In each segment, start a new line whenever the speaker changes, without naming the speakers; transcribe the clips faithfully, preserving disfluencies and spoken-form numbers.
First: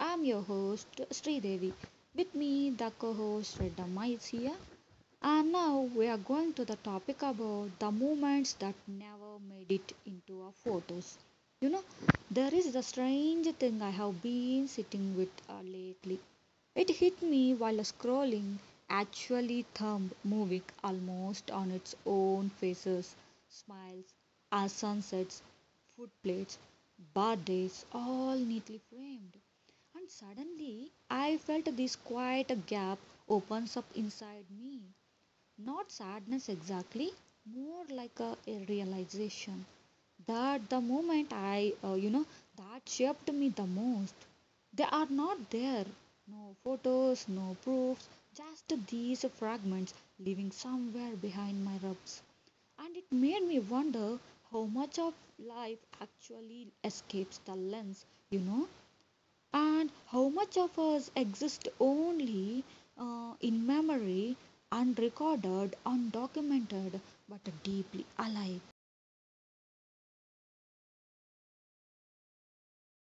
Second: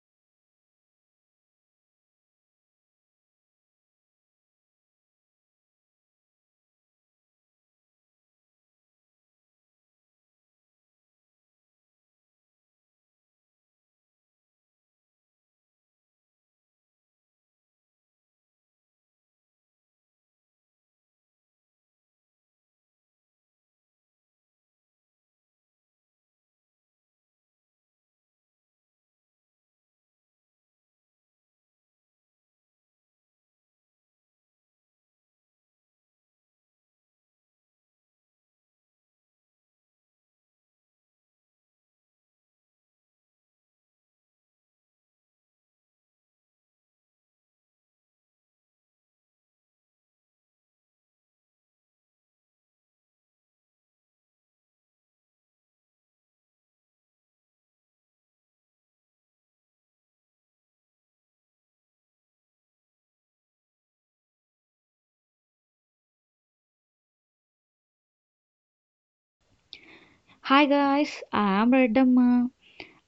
I'm your host Sri Devi. With me, the co-host Redha Ma is here. And now we are going to the topic about the moments that never made it into our photos. You know, there is the strange thing I have been sitting with uh, lately. It hit me while scrolling, actually, thumb moving almost on its own faces, smiles, our sunsets, food plates, birthdays, all neatly framed. And suddenly, I felt this quiet gap opens up inside me. Not sadness exactly, more like a, a realization that the moment I, uh, you know, that shaped me the most. They are not there. No photos, no proofs, just these fragments living somewhere behind my rubs. And it made me wonder how much of life actually escapes the lens, you know. And how much of us exist only uh, in memory, unrecorded, undocumented, but deeply alive?
Hi guys, I'm Redamma,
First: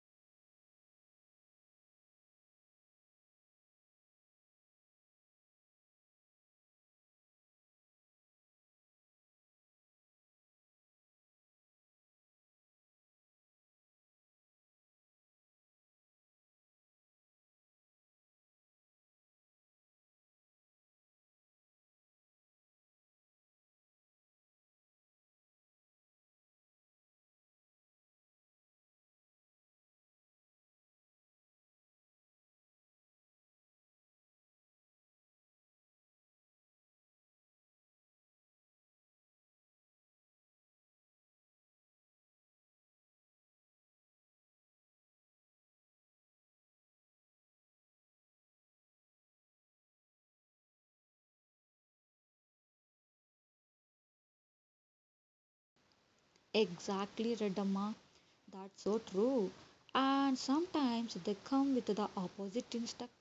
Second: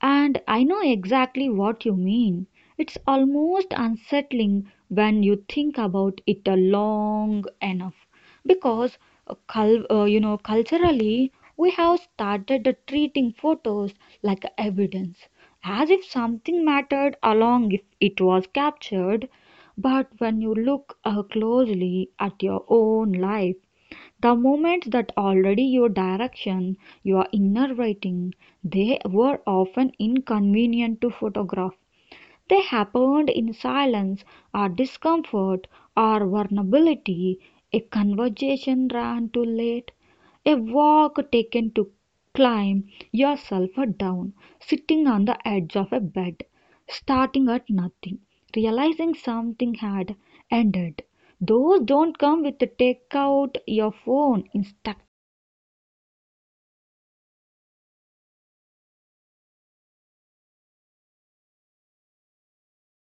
and I know exactly what you mean. It's almost unsettling when you think about it uh, long enough, because uh, cul- uh, you know culturally we have started treating photos like evidence, as if something mattered along if it was captured. But when you look uh, closely at your own life, the moments that already your direction, your inner writing, they were often inconvenient to photograph. They happened in silence or discomfort or vulnerability, a conversation ran too late, a walk taken to climb yourself down, sitting on the edge of a bed, starting at nothing, realizing something had ended. Those don't come with take out your phone instructions.
Exactly, Redamma. That's so true. And sometimes they come with the opposite instinct.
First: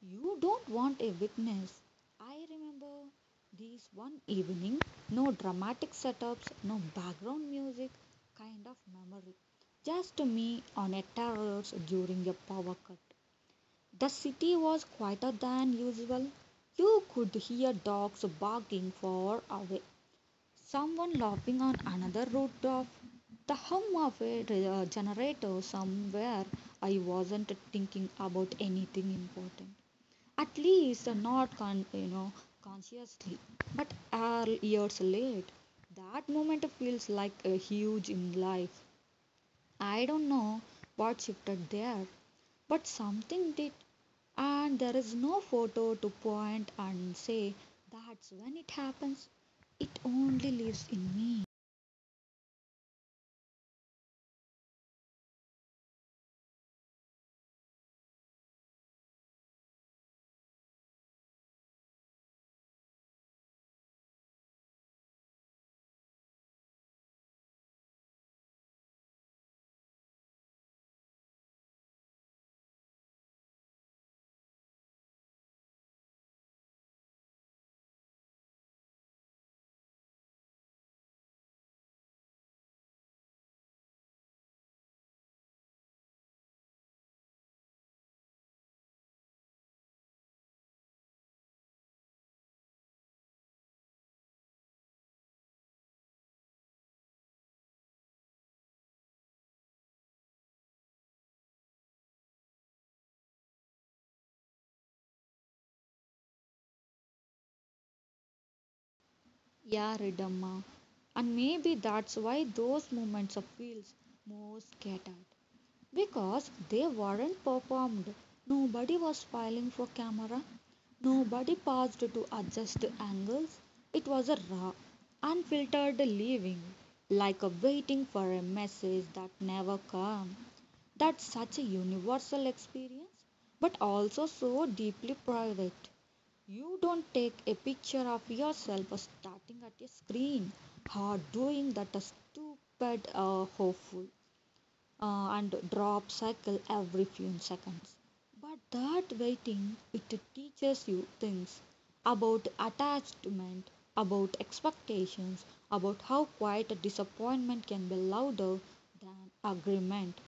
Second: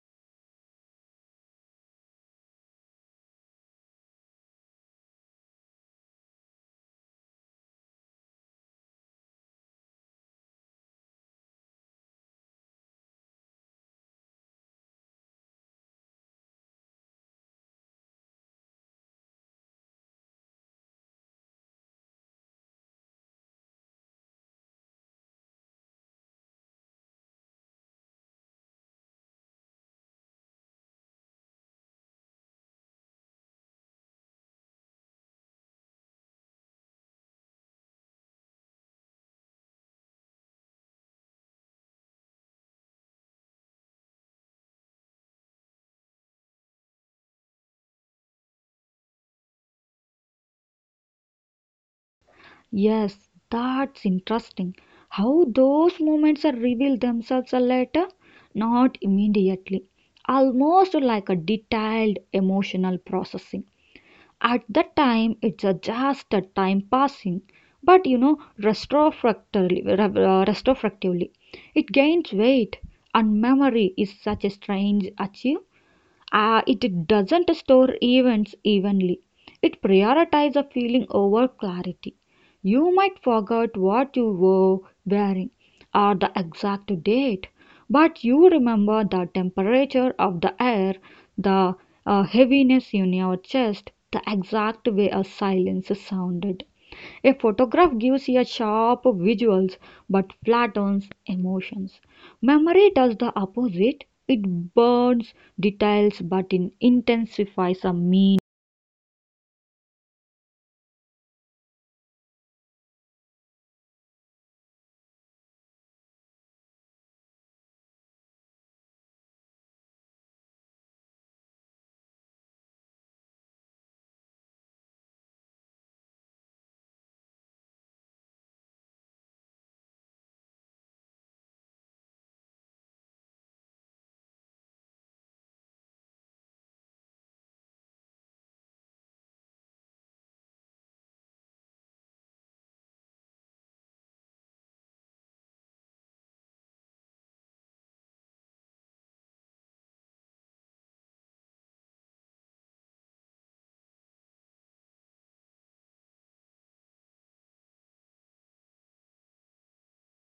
You don't want a witness. I remember this one evening, no dramatic setups, no background music, kind of memory. Just me on a terrace during a power cut. The city was quieter than usual. You could hear dogs barking far away, someone laughing on another rooftop, the hum of a uh, generator somewhere. I wasn't thinking about anything important, at least not con- you know consciously. But uh, years late, that moment feels like a huge in life. I don't know what shifted there, but something did, and there is no photo to point and say that's when it happens. It only lives in me.
Yes, that's interesting. How those moments are revealed themselves are later, not immediately. Almost like a detailed emotional processing. At that time, it's a just a time passing, but you know, retrospectively, re- uh, retrospectively, it gains weight, and memory is such a strange achieve, uh, it doesn't store events evenly. It prioritizes a feeling over clarity. You might forget what you were wearing or the exact date, but you remember the temperature of the air, the uh, heaviness in your chest, the exact way a silence sounded. A photograph gives you sharp visuals but flattens emotions. Memory does the opposite. It burns details but in intensifies a meaning.
Yeah, Ridamma. And maybe that's why those moments of feels more scattered. Because they weren't performed. Nobody was filing for camera. Nobody paused to adjust angles. It was a raw, unfiltered living, like a waiting for a message that never came. That's such a universal experience, but also so deeply private. You don't take a picture of yourself starting at a screen or doing that stupid uh, hopeful uh, and drop cycle every few seconds. But that waiting, it teaches you things about attachment, about expectations, about how quiet a disappointment can be louder than agreement.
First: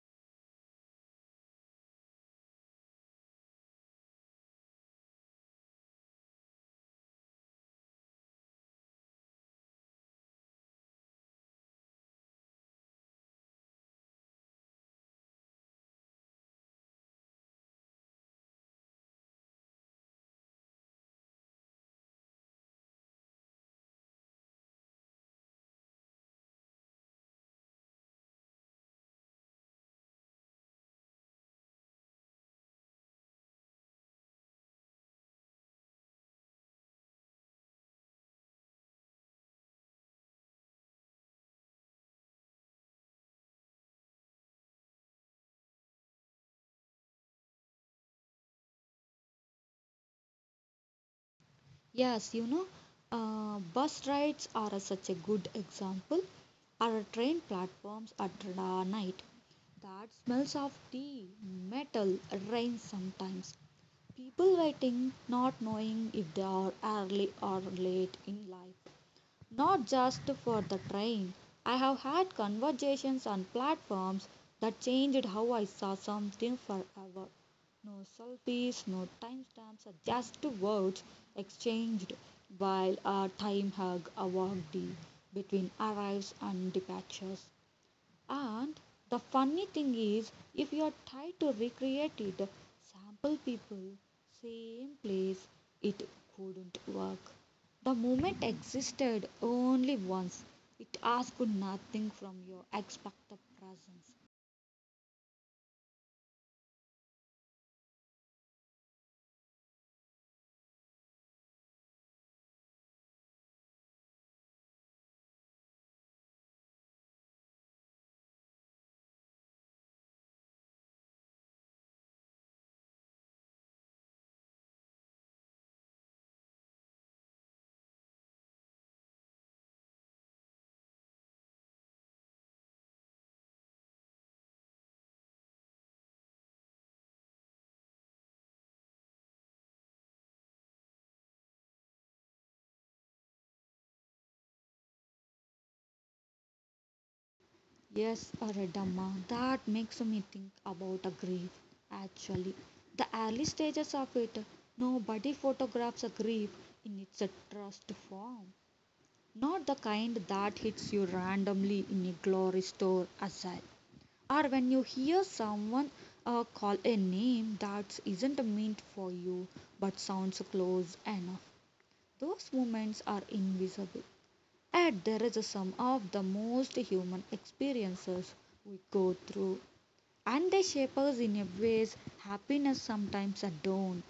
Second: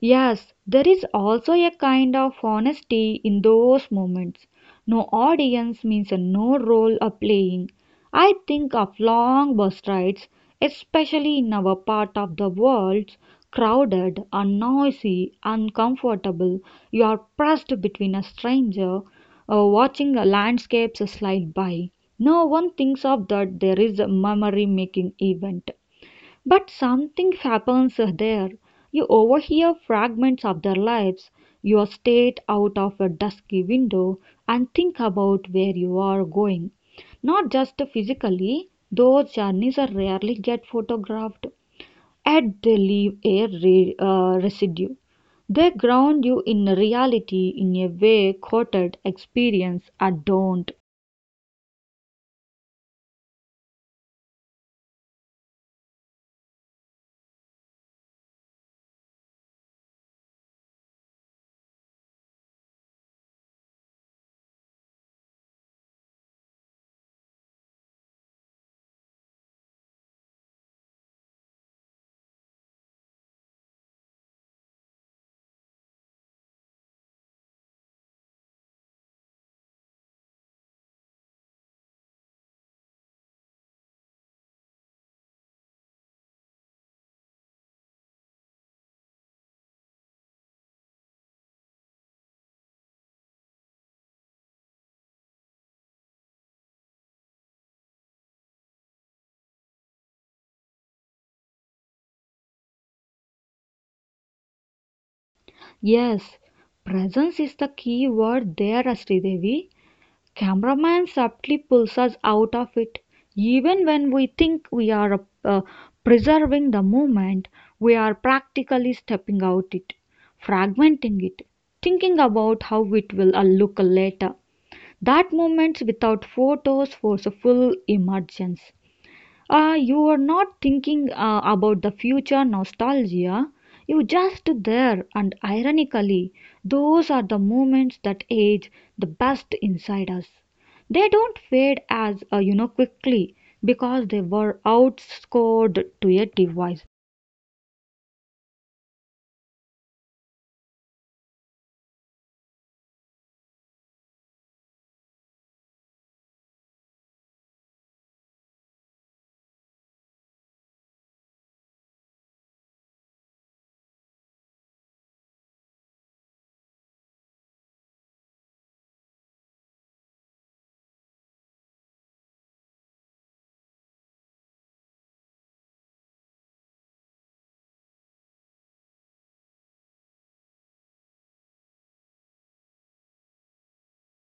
Yes, there is also a kind of honesty in those moments. No audience means no role are playing. I think of long bus rides, especially in our part of the world, crowded and noisy, uncomfortable. You are pressed between a stranger, uh, watching the landscapes slide by. No one thinks of that there is a memory making event. But something happens there. You overhear fragments of their lives. You state out of a dusky window and think about where you are going. Not just physically, those journeys are rarely get photographed. Yet they leave a re- uh, residue. They ground you in reality in a way quoted experience or don't.
Yes, you know, uh, bus rides are a- such a good example, or train platforms at uh, night. That smells of tea, metal, rain sometimes. People waiting, not knowing if they are early or late in life. Not just for the train. I have had conversations on platforms that changed how I saw something forever. No selfies, no timestamps, just words exchanged while a time hug a between arrives and departures. And the funny thing is, if you are trying to recreate it, sample people, same place, it couldn't work. The moment existed only once. It asked nothing from you except the presence.
Yes, presence is the key word there, Sridevi. Cameraman subtly pulls us out of it. Even when we think we are uh, preserving the moment, we are practically stepping out it, fragmenting it, thinking about how it will uh, look later. That moment, without photos force a full emergence. Uh, you are not thinking uh, about the future nostalgia. You just there, and ironically, those are the moments that age the best inside us. They don't fade as uh, you know quickly because they were outscored to a device.
Yes, Aradama, that makes me think about a grave. Actually, the early stages of it, nobody photographs a grave in its trust form. Not the kind that hits you randomly in a glory store aside, or when you hear someone uh, call a name that isn't meant for you but sounds close enough. Those moments are invisible. Yet there is a sum of the most human experiences we go through, and they shape us in a ways happiness sometimes don't.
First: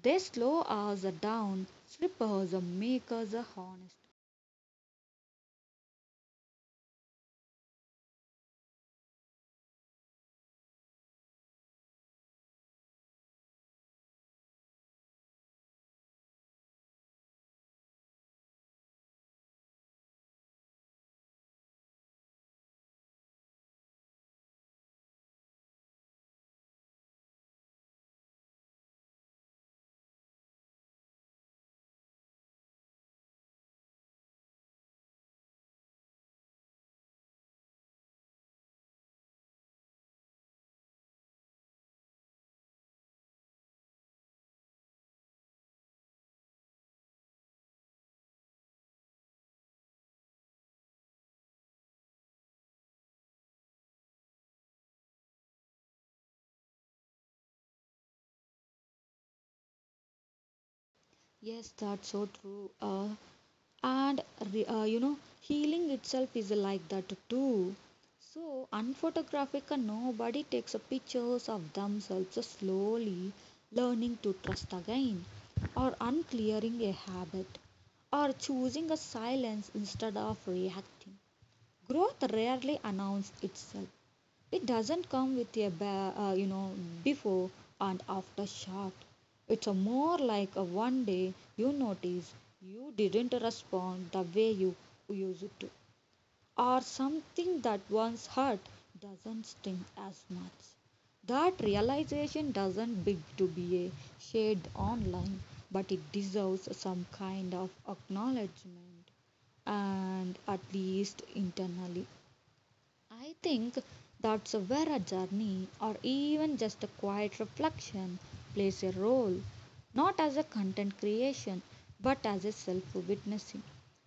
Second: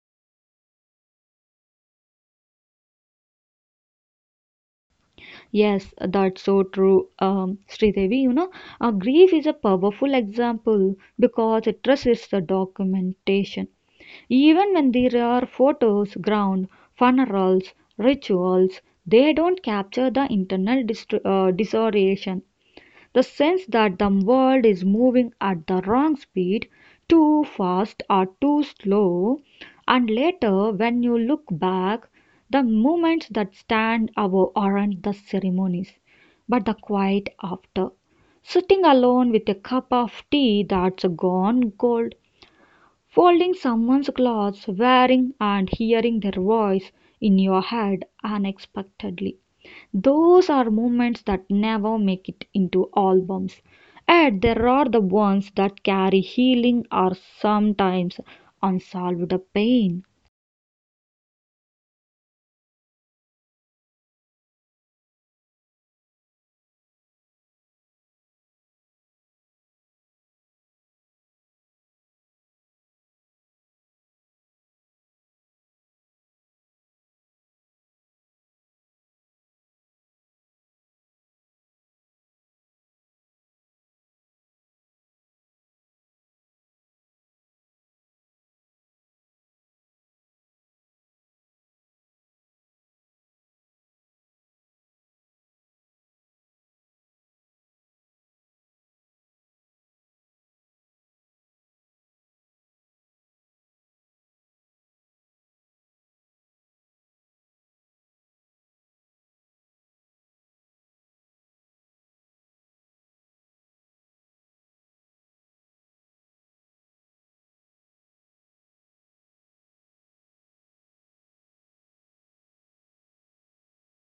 They slow us down, slip us, make us honest.
Yes, that's so true, um, Sridevi. You know, uh, grief is a powerful example because it resists the documentation. Even when there are photos, ground, funerals, rituals, they don't capture the internal dist- uh, disorientation the sense that the world is moving at the wrong speed, too fast or too slow, and later when you look back, the moments that stand out aren't the ceremonies, but the quiet after. Sitting alone with a cup of tea that's gone cold, folding someone's clothes, wearing and hearing their voice in your head unexpectedly. Those are moments that never make it into albums. And there are the ones that carry healing or sometimes unsolved pain.
Yes, that's so true. Uh, and re- uh, you know healing itself is like that too, so unphotographic, and nobody takes a pictures of themselves so slowly learning to trust again, or unclearing a habit, or choosing a silence instead of reacting. Growth rarely announces itself. It doesn't come with a ba- uh, you know before and after shot. It's a more like a one day you notice you didn't respond the way you used to, or something that once hurt doesn't sting as much. That realization doesn't big to be a shared online, but it deserves some kind of acknowledgement, and at least internally. I think that's where a journey, or even just a quiet reflection, plays a role, not as a content creation but as a self witnessing.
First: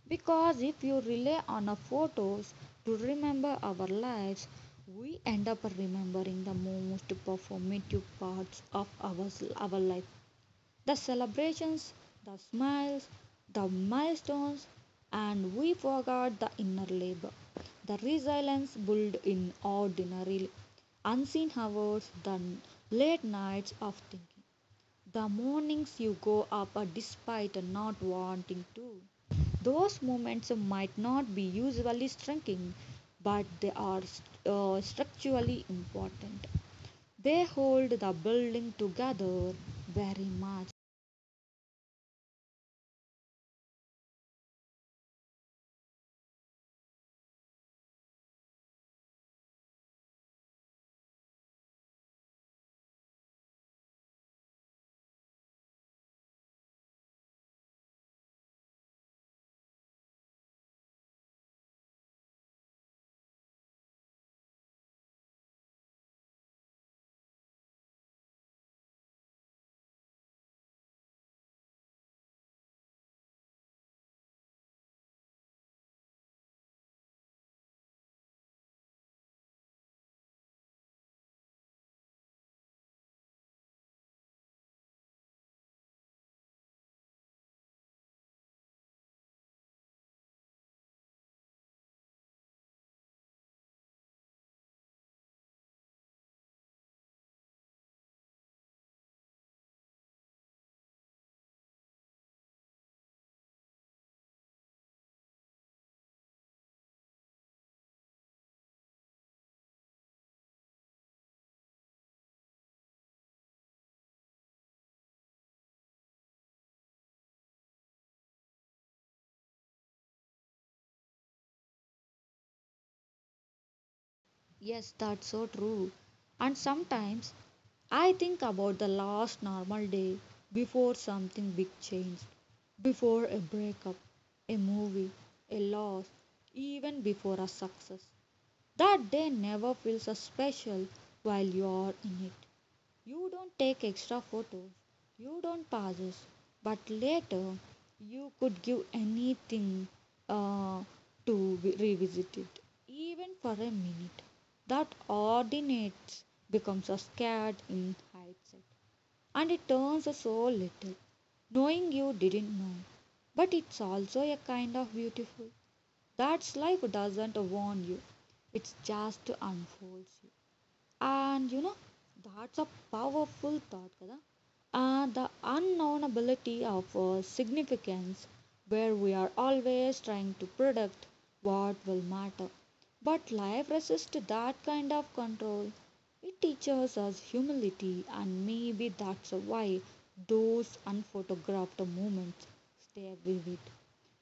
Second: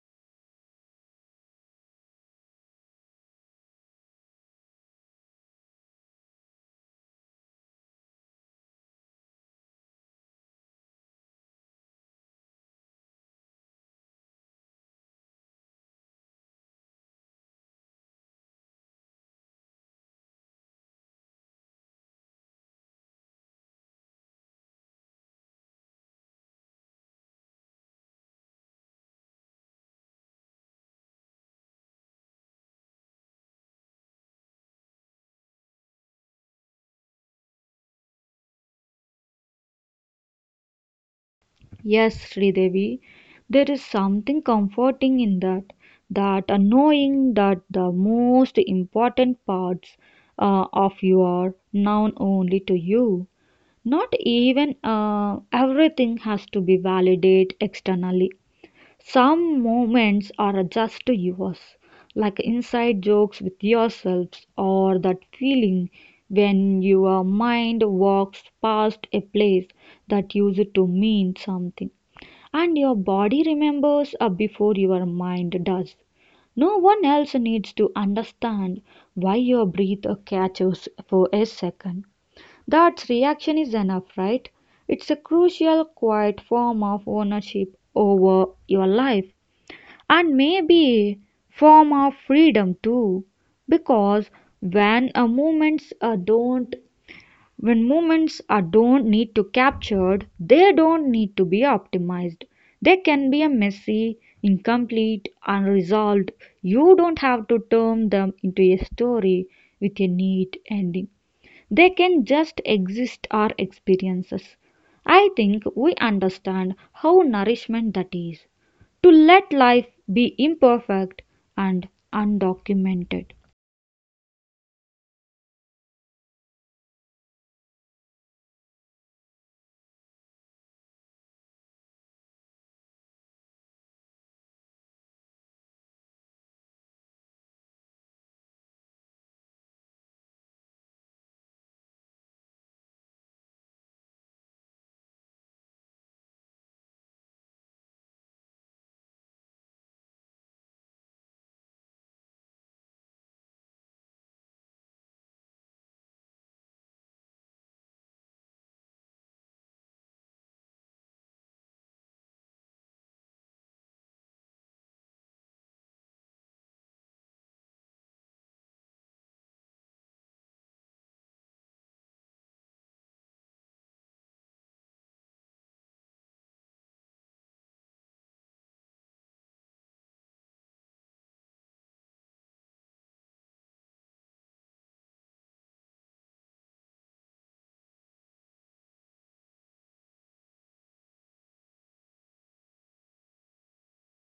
Because if you rely on our photos to remember our lives, we end up remembering the most performative parts of our, our life, the celebrations, the smiles, the milestones, and we forgot the inner labor, the resilience built in ordinary, unseen hours, the late nights of thinking, the mornings you go up despite not wanting to. Those moments might not be usually striking, but they are uh, structurally important. They hold the building together very much.
Yes, Sridevi, there is something comforting in that. That uh, knowing that the most important parts uh, of you are known only to you. Not even uh, everything has to be validated externally. Some moments are just yours, like inside jokes with yourselves or that feeling when your mind walks past a place that used to mean something and your body remembers uh, before your mind does. No one else needs to understand why your breath catches for a second. That reaction is enough, right? It's a crucial, quiet form of ownership over your life and maybe form of freedom too. Because when a movements uh, don't when movements are don't need to captured, they don't need to be optimized. They can be a messy, incomplete, unresolved. You don't have to turn them into a story with a neat ending. They can just exist our experiences. I think we understand how nourishment that is to let life be imperfect and undocumented.
Yes, that's so true. And sometimes I think about the last normal day before something big changed, before a breakup, a movie, a loss, even before a success. That day never feels as special while you're in it. You don't take extra photos, you don't passes, but later you could give anything uh, to vi- revisit it, even for a minute. That ordinates becomes a scared in hindsight, and it turns us so little, knowing you didn't know. But it's also a kind of beautiful. That's life doesn't warn you, it's just unfolds you. And you know, that's a powerful thought, Kada. Uh, the unknownability of uh, significance, where we are always trying to predict what will matter. But life resists that kind of control. It teaches us humility, and maybe that's why those unphotographed moments stay vivid.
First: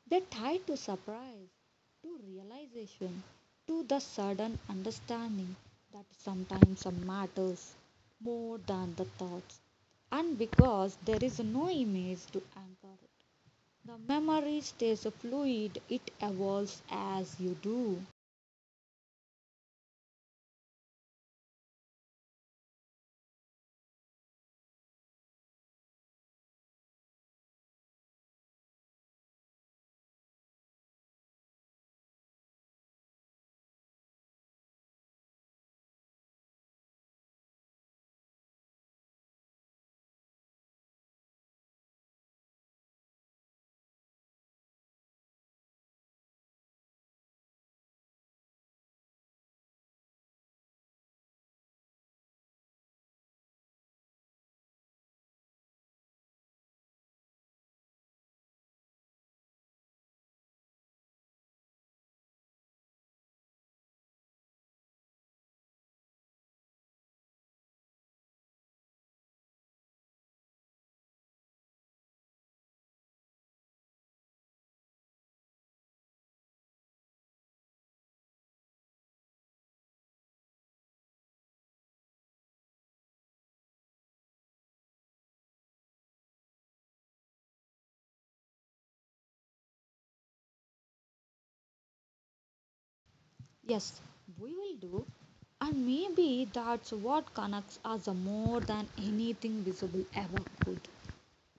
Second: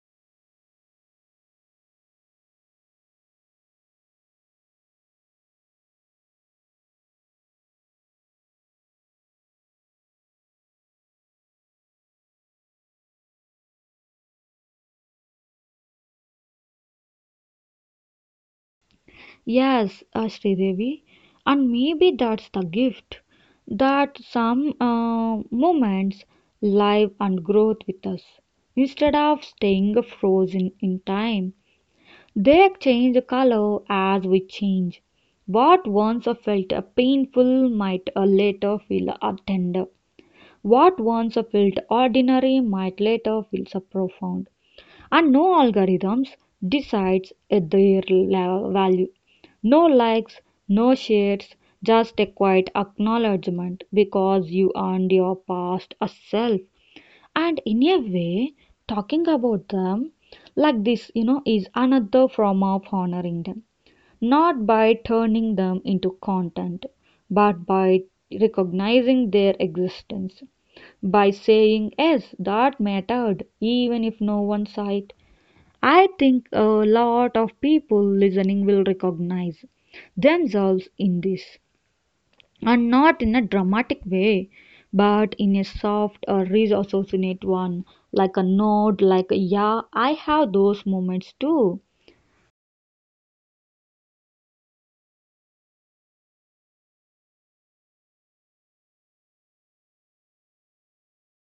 They're tied to surprise, to realization, to the sudden understanding that sometimes matters more than the thoughts. And because there is no image to anchor it, the memory stays fluid, it evolves as you do.
Yes, uh, Sridevi, and maybe that's the gift that some uh, moments live and growth with us instead of staying frozen in time. They change color as we change. What once felt painful might later feel tender. What once felt ordinary might later feel profound. And no algorithms decides their value. No likes, no shares, just a quiet acknowledgement because you earned your past self and in a way talking about them like this you know is another form of honoring them, not by turning them into content but by recognizing their existence, by saying yes that mattered even if no one saw it. I think a lot of people listening will recognize themselves in this, and not in a dramatic way, but in a soft or reassociate one, like a nod, like a yeah, I have those moments too.
Yes, we will do. And maybe that's what connects us more than anything visible ever could,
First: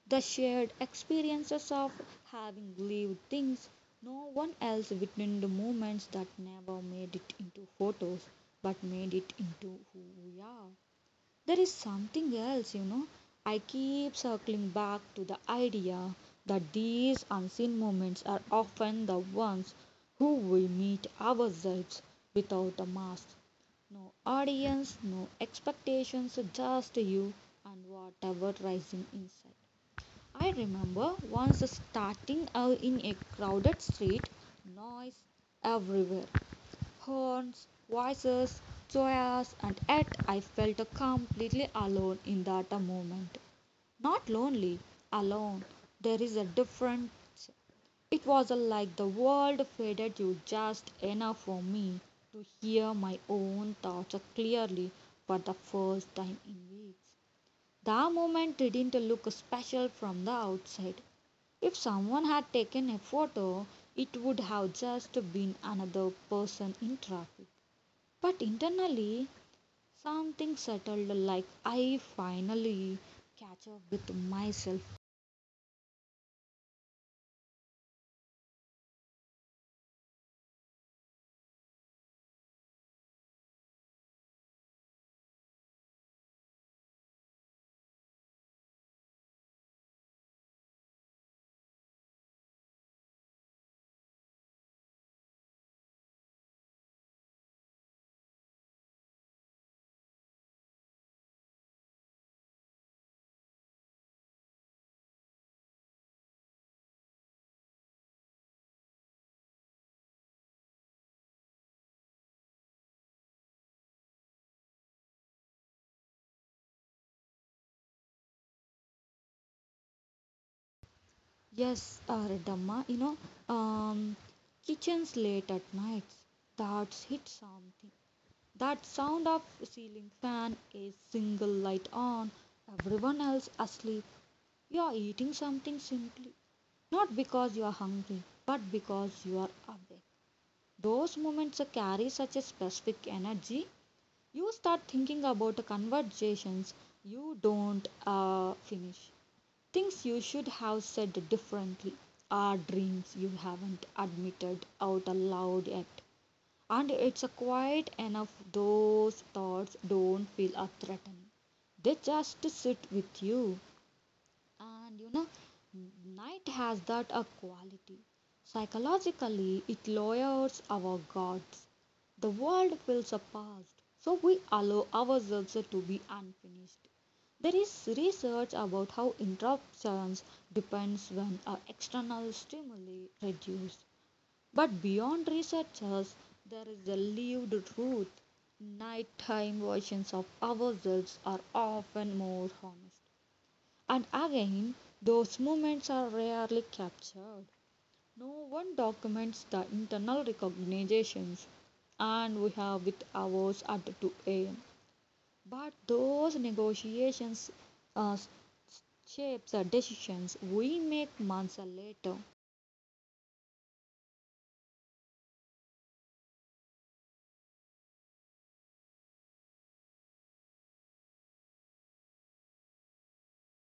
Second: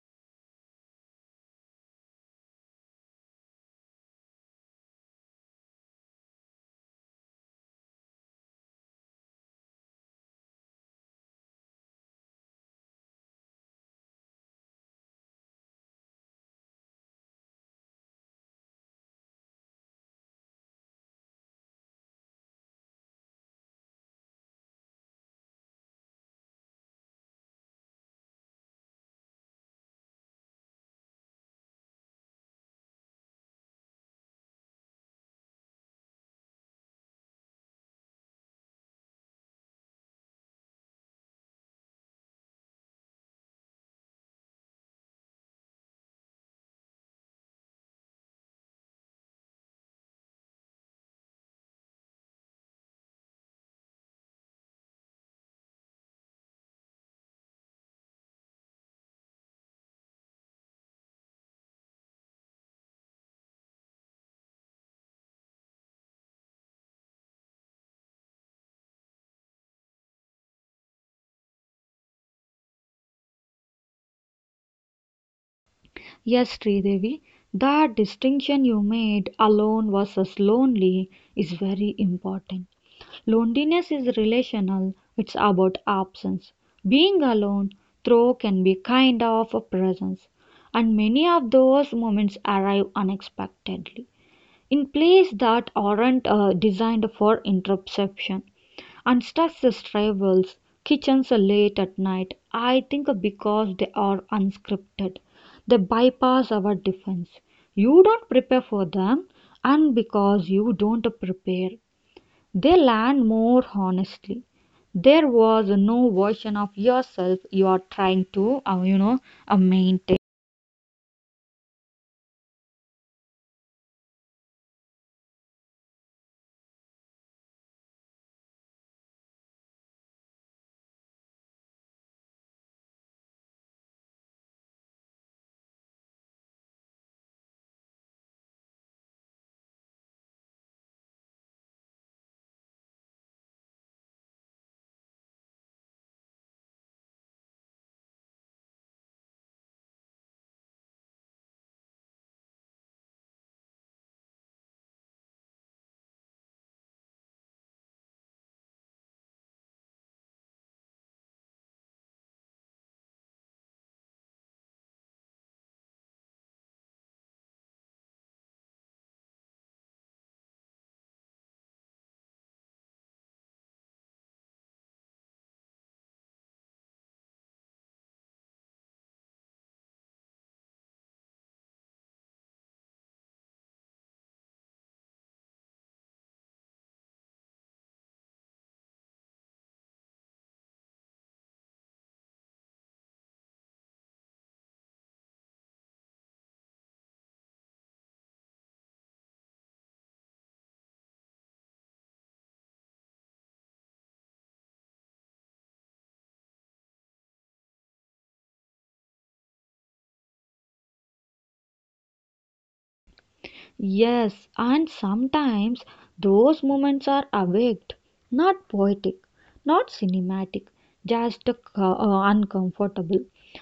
the shared experiences of having lived things no one else witnessed, the moments that never made it into photos but made it into who we are. There is something else. you know I keep circling back to the idea that these unseen moments are often the ones who we meet ourselves without a mask. No audience, no expectations, just you and whatever rising inside. I remember once starting out in a crowded street, noise everywhere, horns, voices, joyous, and yet I felt completely alone in that moment. Not lonely, alone. There is a difference. It was like the world faded you just enough for me to hear my own thoughts clearly for the first time in weeks. The moment didn't look special from the outside. If someone had taken a photo, it would have just been another person in traffic. But internally, something settled like I finally catch up with myself.
Yes, Sridevi, that distinction you made alone versus lonely is very important. Loneliness is relational, it's about absence. Being alone, though, can be kind of a presence, and many of those moments arrive unexpectedly in plays that aren't uh, designed for interception. And Stux's travels kitchens are late at night, I think because they are unscripted. They bypass our defense. You don't prepare for them, and because you don't prepare, they land more honestly. There was no version of yourself you are trying to, uh, you know, uh, maintain.
Yes, uh, Dhamma, you know, um, kitchens late at nights. That's hit something. That sound of ceiling fan, a single light on, everyone else asleep. You are eating something simply, not because you are hungry, but because you are awake. Those moments carry such a specific energy. You start thinking about conversations you don't uh, finish, things you should have said differently, or dreams you haven't admitted out aloud yet. And it's quite enough, those thoughts don't feel a threatening. They just sit with you. And you know night has that a quality, psychologically. It lowers our guards. The world feels a past, so we allow ourselves to be unfinished. There is research about how interruptions depends when our external stimuli reduce. But beyond researchers, there is a lived truth: nighttime versions of ourselves are often more honest. And again, those moments are rarely captured. No one documents the internal recognitions, and we have with hours at two a m. But those negotiations uh, shapes the decisions we make months later.
Yes, and sometimes those moments are awaked, not poetic, not cinematic, just uh, uh, uncomfortable,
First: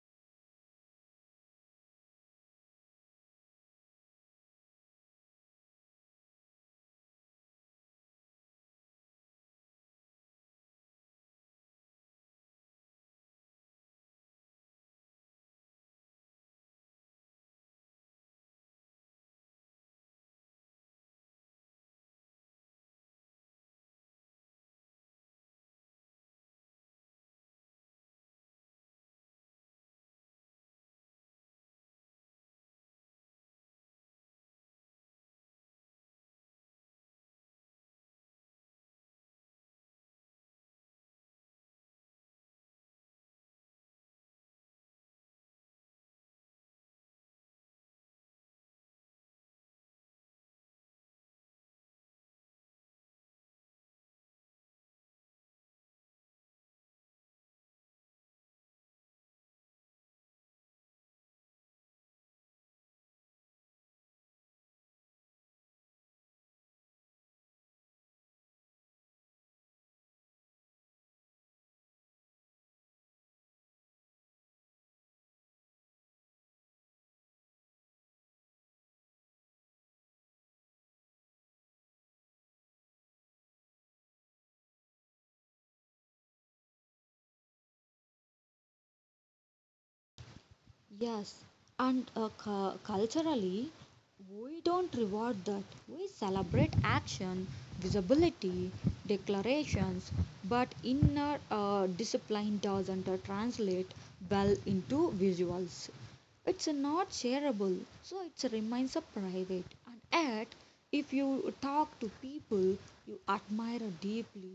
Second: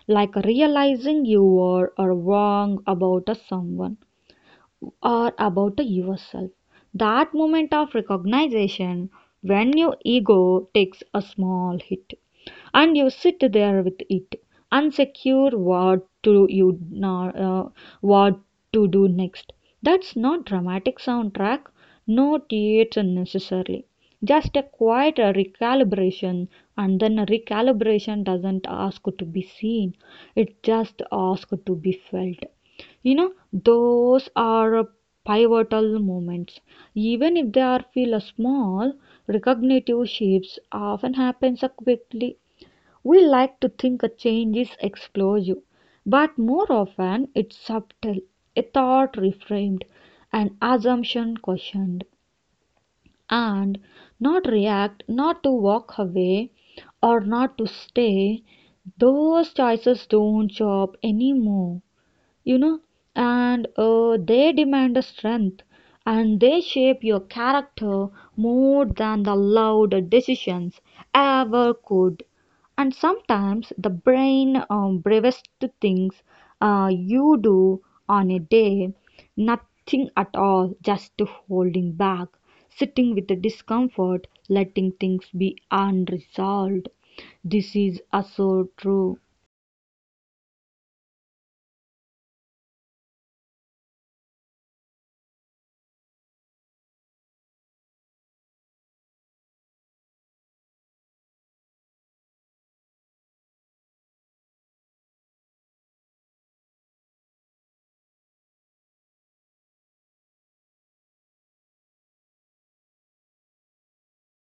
like realizing you are, are wrong about uh, someone, or about yourself. That moment of recognition when your ego takes a small hit and you sit there with it, unsecure what to you nor- uh, what to do next. That's not dramatic soundtrack, no theater necessarily. Just a quiet uh, recalibration, and then a recalibration doesn't ask to be seen, it just asks to be felt. you know those are uh, pivotal moments, even if they are feel uh, small. Recognitive shifts often happen so quickly. We like to think a change is explosive but more often it's subtle, a thought reframed, an assumption questioned, and not react, not to walk away or not to stay, those choices don't job anymore. you know and uh, they demand a strength and they shape your character more than the loud decisions ever could. And sometimes the brain um, bravest things uh, you do on a day nothing at all, just holding back, sitting with the discomfort, letting things be unresolved. This is also true.
Yes, and uh, cu- culturally, we don't reward that. We celebrate action, visibility, declarations, but inner uh, discipline doesn't uh, translate well into visuals. It's not shareable, so it remains a private. And yet, if you talk to people you admire deeply,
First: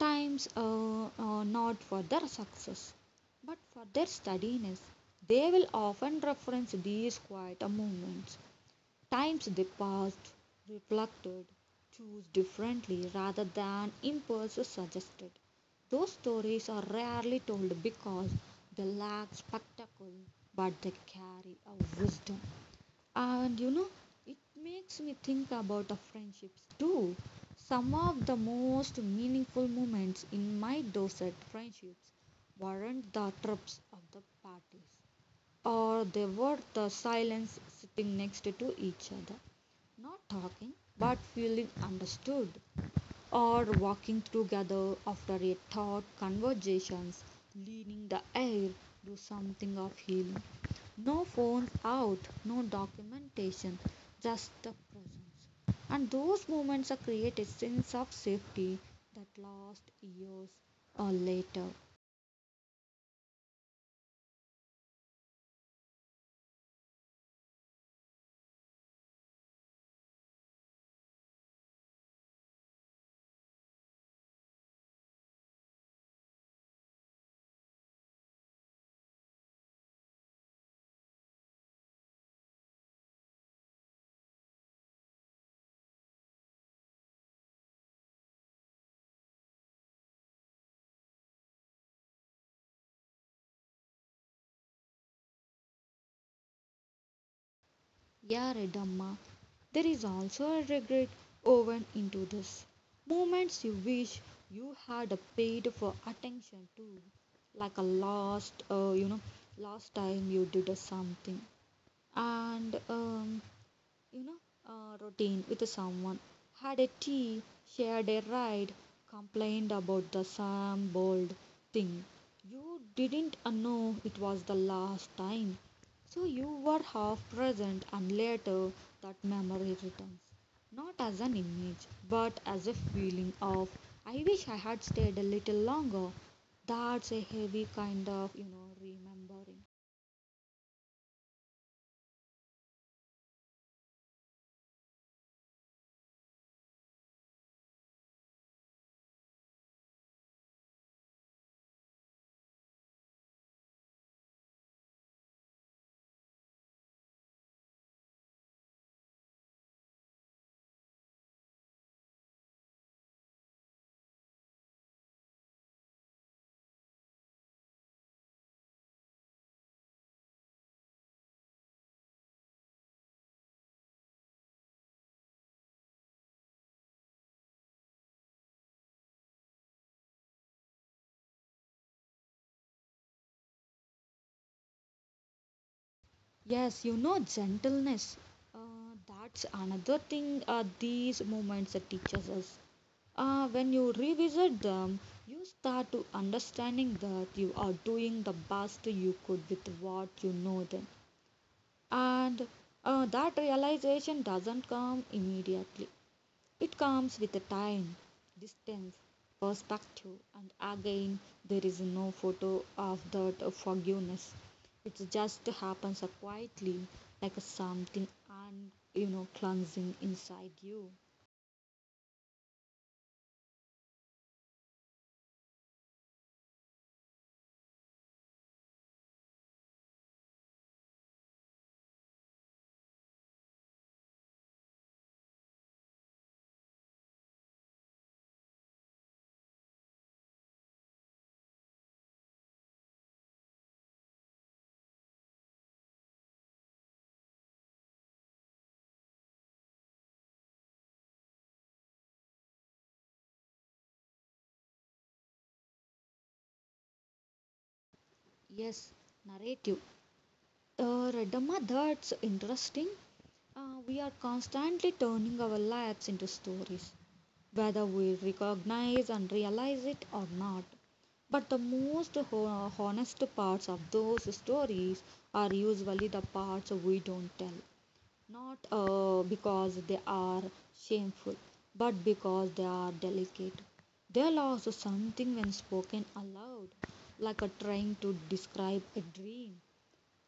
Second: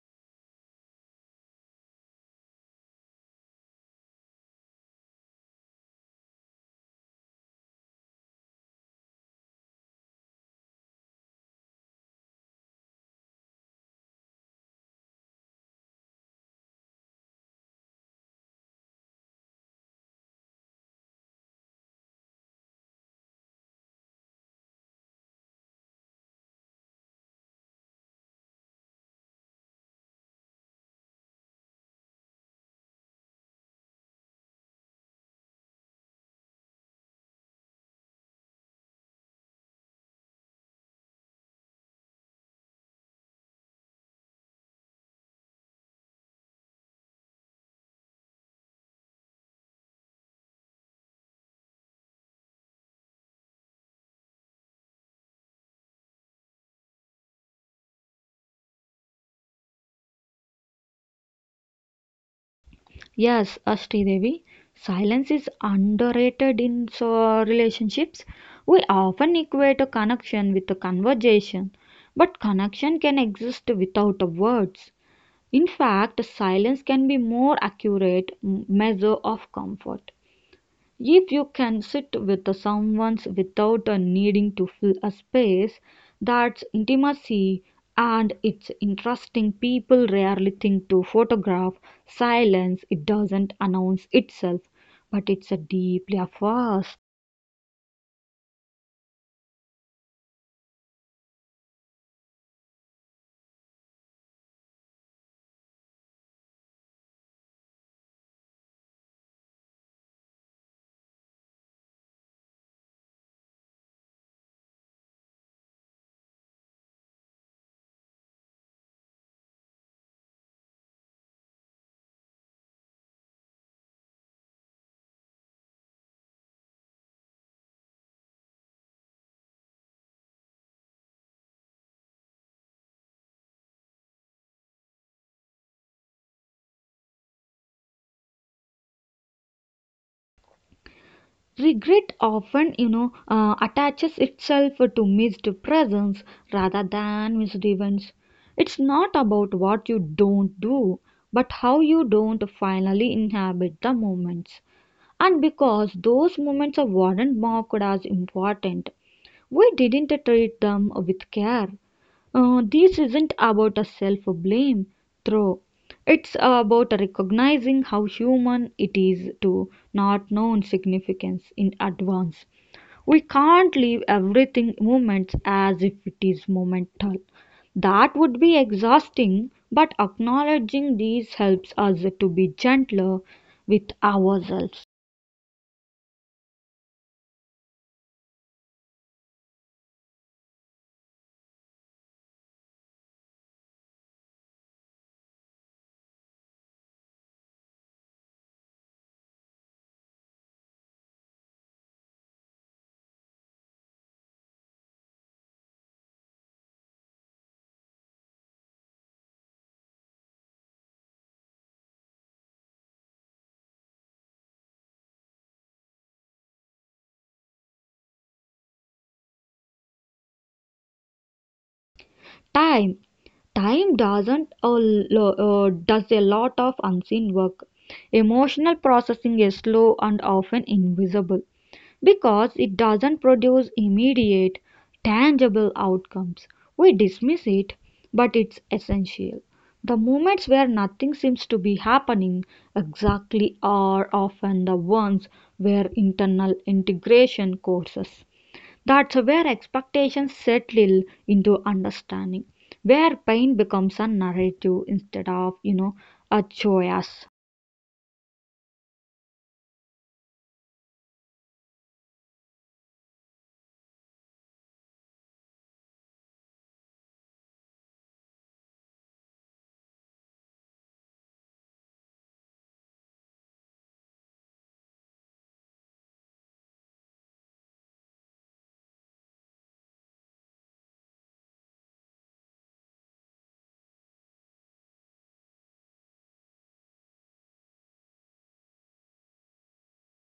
times uh, uh, not for their success but for their steadiness. They will often reference these quiet moments, times they passed, reflected, chose differently rather than impulses suggested. Those stories are rarely told because they lack spectacle, but they carry a wisdom. And you know, it makes me think about the friendships too. Some of the most meaningful moments in my Dorset friendships weren't the trips of the parties, or they were the silence sitting next to each other, not talking but feeling understood, or walking together after a thought conversations, leaning the air, do something of healing. No phone out, no documentation, just the presence. And those moments are create a sense of safety that lasts years or later.
Yes, Ashti Devi, silence is underrated in so relationships. We often equate a connection with a conversation, but connection can exist without the words. In fact, silence can be more accurate m- measure of comfort. If you can sit with someone without needing to fill a space, that's intimacy, and it's interesting. People rarely think to photograph silence, it doesn't announce itself, but it's a deeply fast.
Yeah, Redamma, there is also a regret woven into this. Moments you wish you had paid for attention to, like a last, uh, you know, last time you did a something. And um, you know, uh, routine with someone. Had a tea, shared a ride, complained about the same bold thing. You didn't uh, know it was the last time. So you were half present and later that memory returns. Not as an image, but as a feeling of, I wish I had stayed a little longer. That's a heavy kind of, you know, remembering.
Regret often, you know, uh, attaches itself to missed presence rather than missed events. It's not about what you don't do, but how you don't finally inhabit the moments. And because those moments are weren't marked as important, we didn't treat them with care. Uh, this isn't about a self blame throw. It's about recognizing how human it is to not know significance in advance. We can't leave everything moments as if it is momental. That would be exhausting, but acknowledging these helps us to be gentler with ourselves.
Yes, you know, gentleness. Uh, that's another thing uh, these moments that teaches us. Uh, when you revisit them, you start to understanding that you are doing the best you could with what you know then. And uh, that realization doesn't come immediately. It comes with the time, distance, perspective, and again, there is no photo of that forgiveness. It just happens quietly, like something un, you know, cleansing inside you.
Time. Time doesn't a lo- uh, does a lot of unseen work. Emotional processing is slow and often invisible because it doesn't produce immediate, tangible outcomes. We dismiss it, but it's essential. The moments where nothing seems to be happening exactly are often the ones where internal integration courses. That's where expectations settle into understanding, where pain becomes a narrative instead of, you know, a joyous.
Yes, narrative. Uh, Radama, that's interesting. Uh, we are constantly turning our lives into stories, whether we recognize and realize it or not. But the most ho- honest parts of those stories are usually the parts we don't tell. Not uh, because they are shameful, but because they are delicate. They lost something when spoken aloud, like a trying to describe a dream.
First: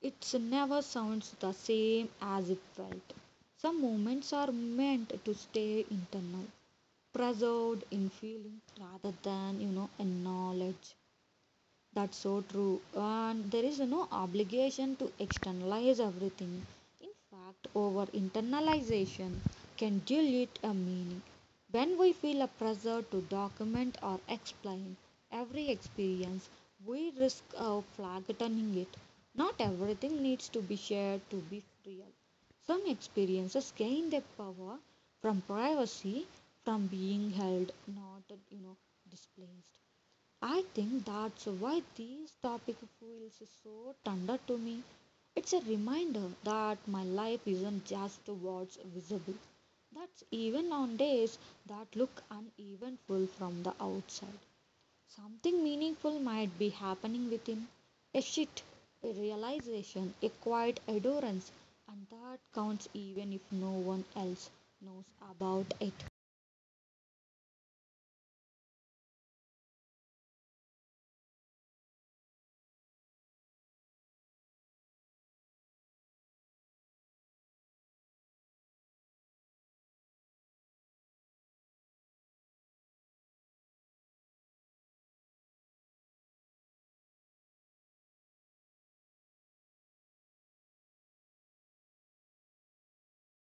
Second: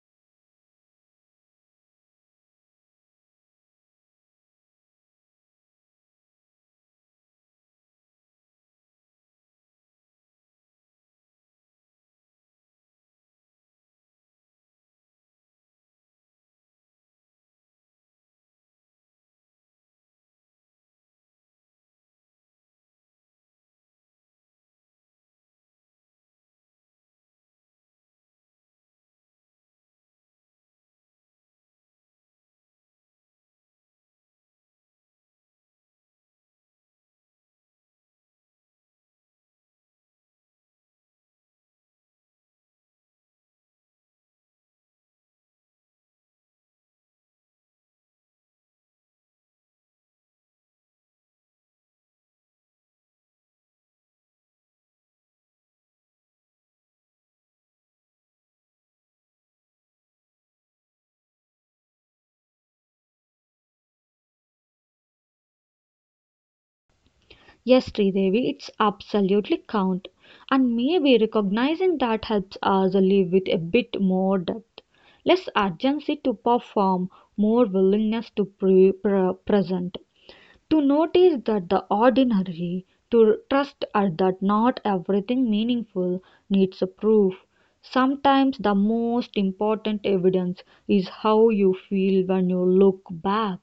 It never sounds the same as it felt. Some moments are meant to stay internal, preserved in feeling rather than, you know, in knowledge. That's so true. And there is no obligation to externalize everything. In fact, over internalization can dilute a meaning. When we feel a pressure to document or explain every experience, we risk uh, flattening it. Not everything needs to be shared to be real. Some experiences gain their power from privacy, from being held, not you know displaced. I think that's why this topic feels so tender to me. It's a reminder that my life isn't just what's visible. That's even on days that look uneventful from the outside. Something meaningful might be happening within. A shift, a realization, a quiet adorance, and that counts even if no one else knows about it.
Yes, Devi, it's absolutely count. And maybe recognizing that helps us live with a bit more depth, less urgency to perform, more willingness to pre- pre- present. To notice that the ordinary, to trust at that not everything meaningful needs a proof. Sometimes the most important evidence is how you feel when you look back,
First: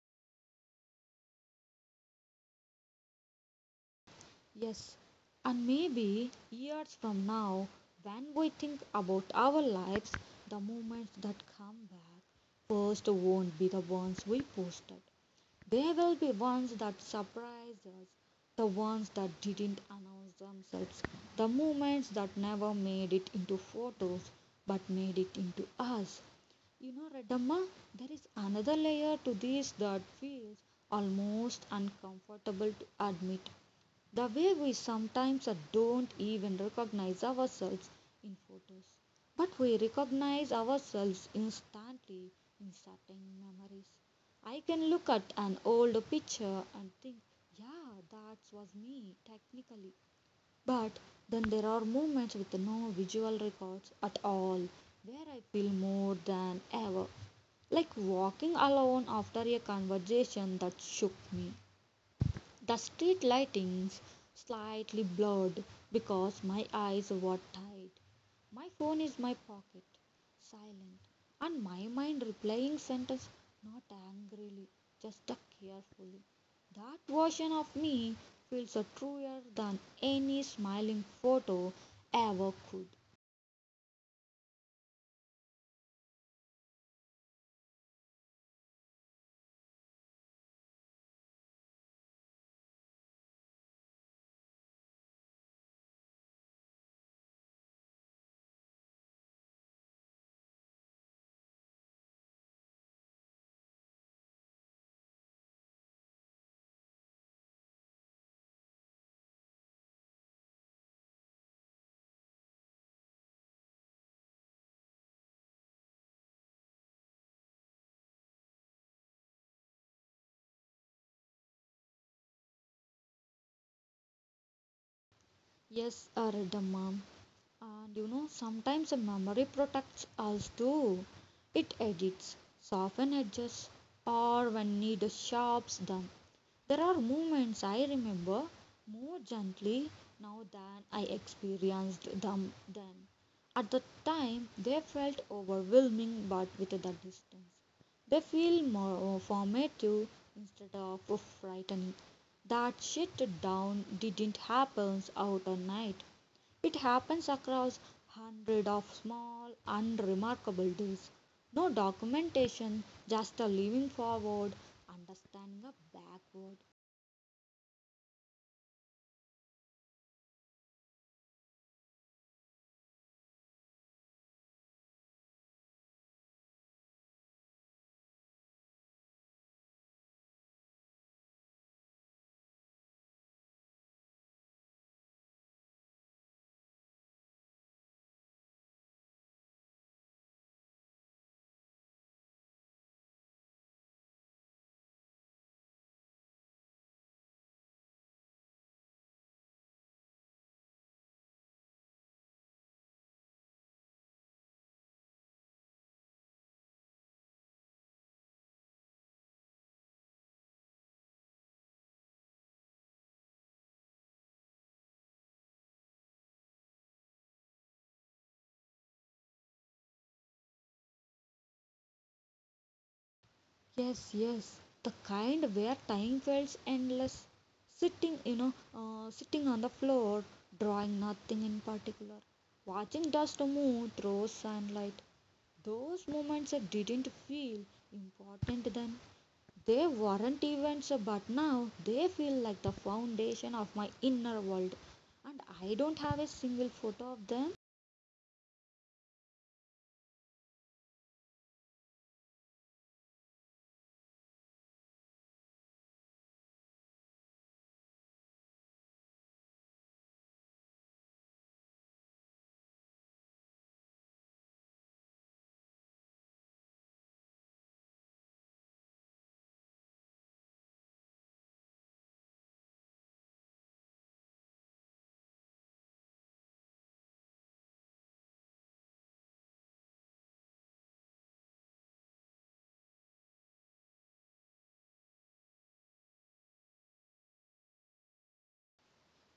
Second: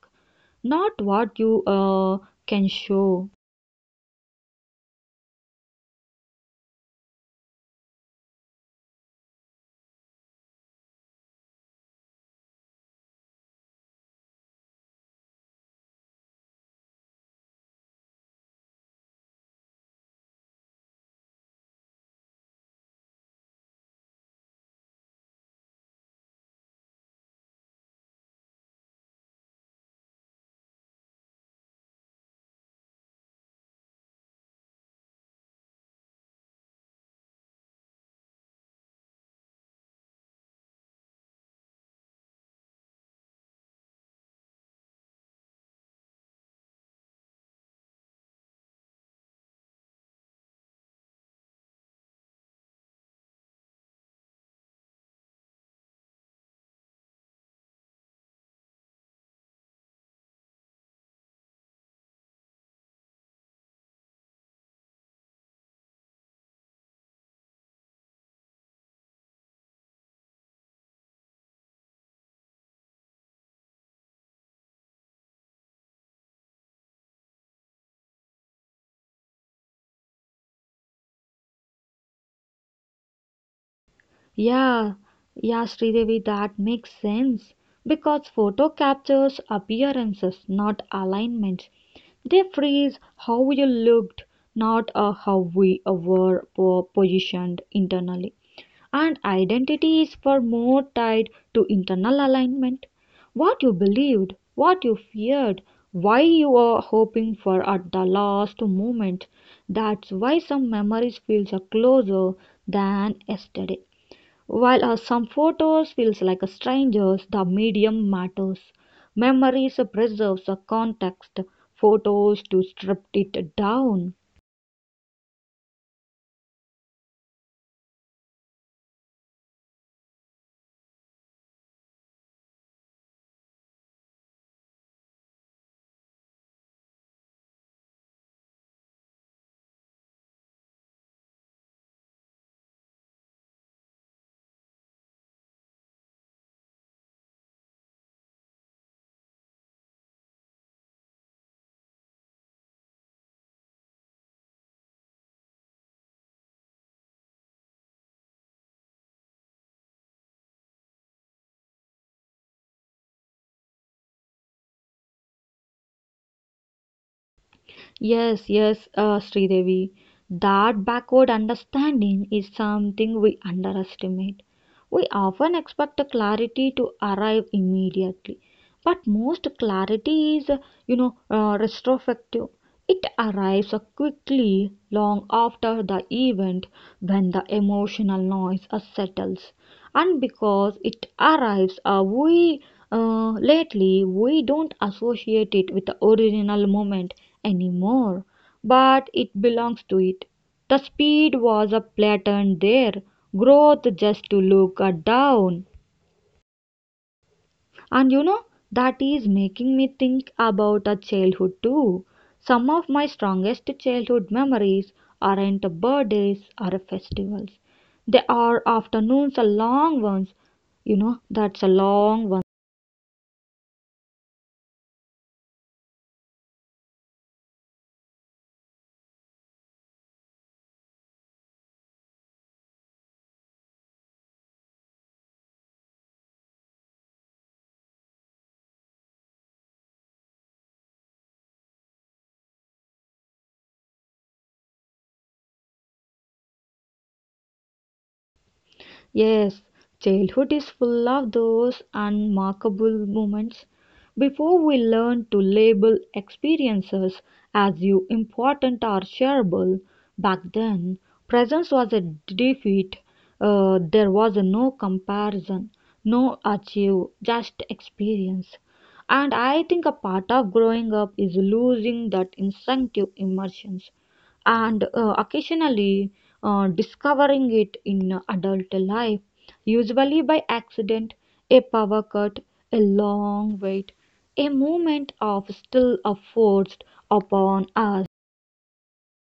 not what you uh, can show.
Yes, and maybe years from now, when we think about our lives, the moments that come back first won't be the ones we posted. They will be ones that surprise us, the ones that didn't announce themselves, the moments that never made it into photos but made it into us. You know, Redamma, there is another layer to this that feels almost uncomfortable to admit the way we sometimes uh, don't even recognize ourselves in photos, but we recognize ourselves instantly in certain memories. I can look at an old picture and think, yeah, that was me technically. But then there are moments with no visual records at all where I feel more than ever like walking alone after a conversation that shook me. The street lightings slightly blurred because my eyes were tired. My phone is my pocket, silent, and my mind replying sentence not angrily, just carefully. That version of me feels uh, truer than any smiling photo ever could.
Yeah, yeah, Sridevi, that makes sense. Because photo captures appearances, not alignments. They freeze how you looked, not uh, how we uh, were po- positioned internally. And identity is far more tied to internal alignment. What you believed, what you feared, why you were hoping for at the last moment. That's why some memories feel so closer than yesterday. While uh, some photos feels like a strangers, the medium matters. Memories preserves a context. Photos to strip it down.
Yes, I read the mom. And you know, sometimes a memory protects us too. It edits, softens edges, or when need sharps them. There are moments I remember more gently now than I experienced them then. At the time, they felt overwhelming, but with the distance, they feel more uh, formative instead of frightening. That shit down didn't happen out of night. It happens across hundreds of small, unremarkable days. No documentation, just a living forward, understanding a backward.
Yes, yes, uh, Sridevi. That backward understanding is something we underestimate. We often expect clarity to arrive immediately, but most clarity is, you know, uh, retrospective. It arrives quickly long after the event when the emotional noise uh, settles. And because it arrives, uh, we uh, lately we don't associate it with the original moment anymore, but it belongs to it. The speed was a upflattened there. Growth just to look at down. And you know, that is making me think about a childhood too. Some of my strongest childhood memories aren't birthdays or festivals. They are afternoons, a long ones. You know, that's a long one.
Yes, yes, the kind where time feels endless. Sitting, you know, uh, sitting on the floor, drawing nothing in particular, watching dust move through sunlight. Those moments I didn't feel important then. They weren't events, but now they feel like the foundation of my inner world. And I don't have a single photo of them.
Yes, childhood is full of those unmarkable moments. Before we learn to label experiences as you important or shareable, back then, presence was a defeat. Uh, there was no comparison, no achieve, just experience. And I think a part of growing up is losing that instinctive immersion and uh, occasionally uh, discovering it in adult life, usually by accident, a power cut, a long wait, a moment of still are forced upon us.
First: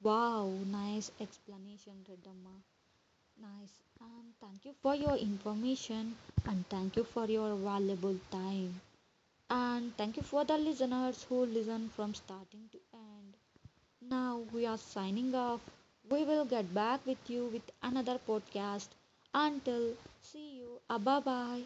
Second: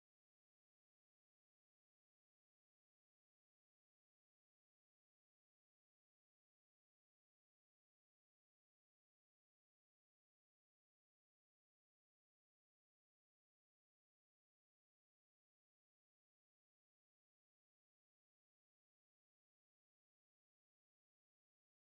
Wow, nice explanation, Redamma. Nice. And thank you for your information and thank you for your valuable time. And thank you for the listeners who listen from starting to end. Now we are signing off. We will get back with you with another podcast. Until see you. Bye bye.